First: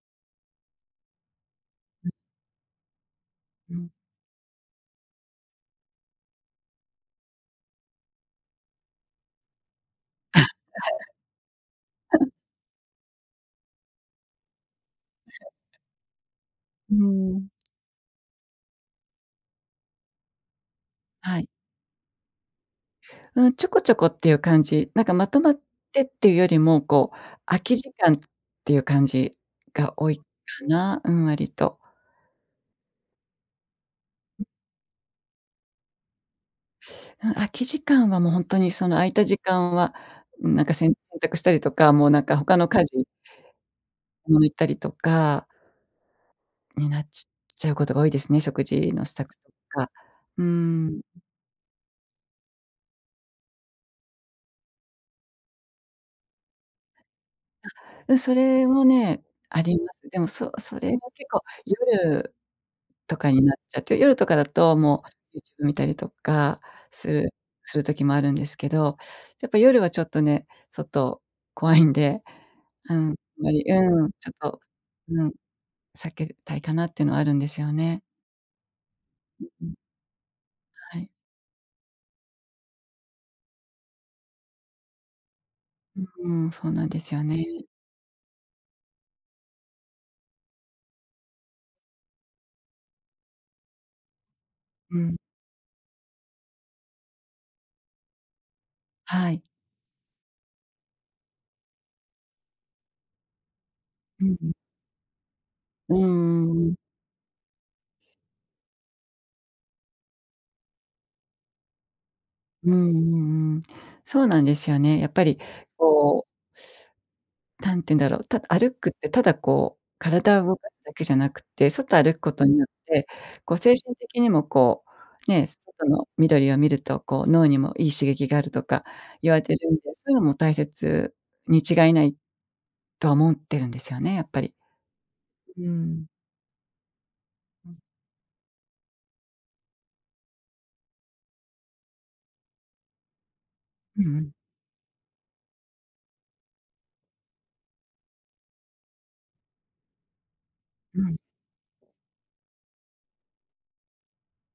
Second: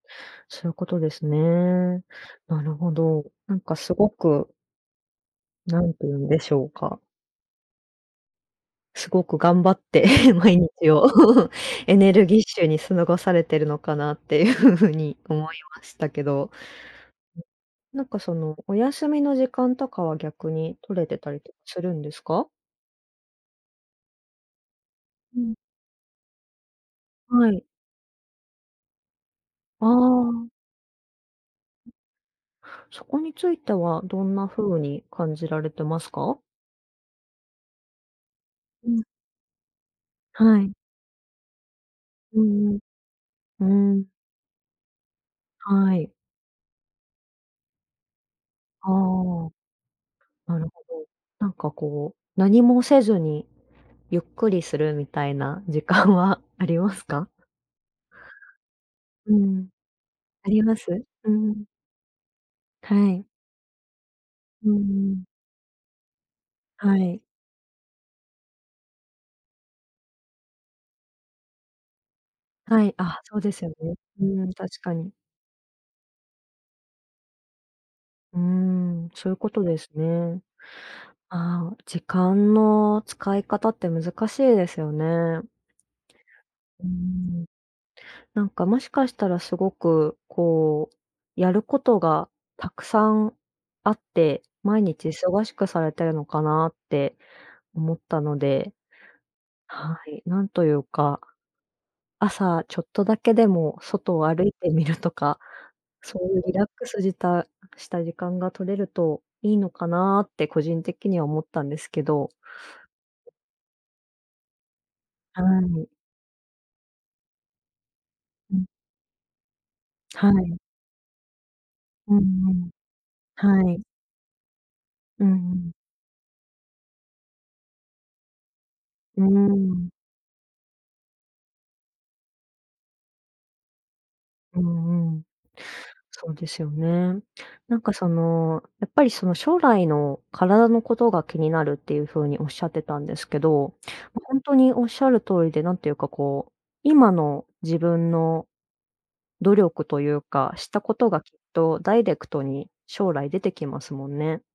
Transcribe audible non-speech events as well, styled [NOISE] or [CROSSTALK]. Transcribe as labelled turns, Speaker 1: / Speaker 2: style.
Speaker 1: そういうことですね。
Speaker 2: うん。
Speaker 1: なるほど。なん
Speaker 2: う
Speaker 1: か、
Speaker 2: ん。
Speaker 1: すごく何て言うんでしょうか。すごく頑張って毎日を
Speaker 2: [LAUGHS]
Speaker 1: エネル
Speaker 2: [LAUGHS]
Speaker 1: ギッシュにすごされているのかなっていう風に思いましたけど。
Speaker 2: うん。
Speaker 1: なんか、その、お休みの時間とかは逆に取れてた
Speaker 2: は
Speaker 1: り
Speaker 2: い。
Speaker 1: とするんですか？
Speaker 2: うん、ちょこちょこっていう感じ。なんか、まと
Speaker 1: う
Speaker 2: ま
Speaker 1: ん。
Speaker 2: ってっていうよりも、こう、
Speaker 1: は
Speaker 2: 空
Speaker 1: い。
Speaker 2: き時間っていう感じ
Speaker 1: あ
Speaker 2: が多いか
Speaker 1: あ。
Speaker 2: な？うん、割と。
Speaker 1: そこについてはどん
Speaker 2: うん。
Speaker 1: な風に感じられてますか？
Speaker 2: うん、空き時間はもうほんとに、そ
Speaker 1: う
Speaker 2: の
Speaker 1: ん。
Speaker 2: 空いた時間は、
Speaker 1: は
Speaker 2: なん
Speaker 1: い。
Speaker 2: か、洗濯したりとか、もうなんか、
Speaker 1: う
Speaker 2: 他の
Speaker 1: ん
Speaker 2: 家事
Speaker 1: うん。うーん。
Speaker 2: 向いたりとか
Speaker 1: はい。
Speaker 2: になちちゃうことが多いですね、食
Speaker 1: あ
Speaker 2: 事の支度と
Speaker 1: あ。
Speaker 2: か。うー
Speaker 1: なるほ
Speaker 2: ん。
Speaker 1: ど。なんか、こう、何もせずにゆっくりするみたいな時間はありますか？
Speaker 2: あ、うん、それもね、
Speaker 1: う
Speaker 2: あ
Speaker 1: ん。
Speaker 2: ります。でも、
Speaker 1: あ
Speaker 2: そ
Speaker 1: りま
Speaker 2: そ
Speaker 1: す？
Speaker 2: れは結
Speaker 1: う
Speaker 2: 構
Speaker 1: ん。
Speaker 2: 夜
Speaker 1: は
Speaker 2: と
Speaker 1: い。
Speaker 2: かになっちゃって、夜とかだ
Speaker 1: う
Speaker 2: と
Speaker 1: んう
Speaker 2: も
Speaker 1: ん。
Speaker 2: う YouTube 見たりとか
Speaker 1: は
Speaker 2: す
Speaker 1: い。
Speaker 2: るする時もあるんですけど、やっぱ、夜はちょっとね、外怖いんで。
Speaker 1: はい、
Speaker 2: うん、あん
Speaker 1: あ、そう
Speaker 2: ま
Speaker 1: で
Speaker 2: り
Speaker 1: すよね。
Speaker 2: うん、ちょっ
Speaker 1: うん、
Speaker 2: と
Speaker 1: 確かに。
Speaker 2: うん、避けたいかなっていうのはあるんですよね。
Speaker 1: うーん、そういう
Speaker 2: うん
Speaker 1: こと
Speaker 2: うん。
Speaker 1: ですね。
Speaker 2: はい。
Speaker 1: あ、時間の使い方って難しいですよね。
Speaker 2: うん、そう
Speaker 1: う
Speaker 2: な
Speaker 1: ー
Speaker 2: んですよね。
Speaker 1: ん。なんか、もしかしたらすごく、こう、やることがたくさんあって、毎
Speaker 2: う
Speaker 1: 日
Speaker 2: ん。
Speaker 1: 忙しくされてるのかなって思ったので。
Speaker 2: はい。
Speaker 1: はい、なんというか朝ちょっとだけでも外
Speaker 2: う
Speaker 1: を
Speaker 2: んう
Speaker 1: 歩
Speaker 2: ん。
Speaker 1: いてみるとか、
Speaker 2: う
Speaker 1: そういう
Speaker 2: んう
Speaker 1: リラ
Speaker 2: んう
Speaker 1: ッ
Speaker 2: ん。
Speaker 1: クスじたした時間が取れるといいのかなって個人的には思ったんですけど。
Speaker 2: うんうんうん。そうなんですよね。やっぱり、
Speaker 1: はい。
Speaker 2: こうたんていうんだろう、た
Speaker 1: うん。
Speaker 2: 歩くってただ、こう、
Speaker 1: は
Speaker 2: 体を動
Speaker 1: い。
Speaker 2: かすだけじゃなくって、外歩
Speaker 1: うん
Speaker 2: くこと
Speaker 1: う
Speaker 2: によっ
Speaker 1: ん、
Speaker 2: て、こう、
Speaker 1: は
Speaker 2: 精
Speaker 1: い。
Speaker 2: 神的にも、こ
Speaker 1: うんう
Speaker 2: う、ね、
Speaker 1: ん。
Speaker 2: 外の緑を見ると、こう脳にもいい刺激があるとか
Speaker 1: う
Speaker 2: 言われてるんで、
Speaker 1: ん。
Speaker 2: そういうのも大切に違いないと思ってるんですよね、やっぱり。
Speaker 1: うんうん。
Speaker 2: うん。
Speaker 1: そうですよね。
Speaker 2: う
Speaker 1: な
Speaker 2: ん。
Speaker 1: んか、その、やっぱり、その、将来の体のことが気になるっていう風におっしゃってたんですけど、
Speaker 2: うんう
Speaker 1: ま、
Speaker 2: ん。
Speaker 1: ほんとにおっしゃる通りで、何ていうか、こう、今の自分の努力というか、したこ
Speaker 2: う
Speaker 1: と
Speaker 2: ん。
Speaker 1: がきっとダイレクトに将来出てきますもんね。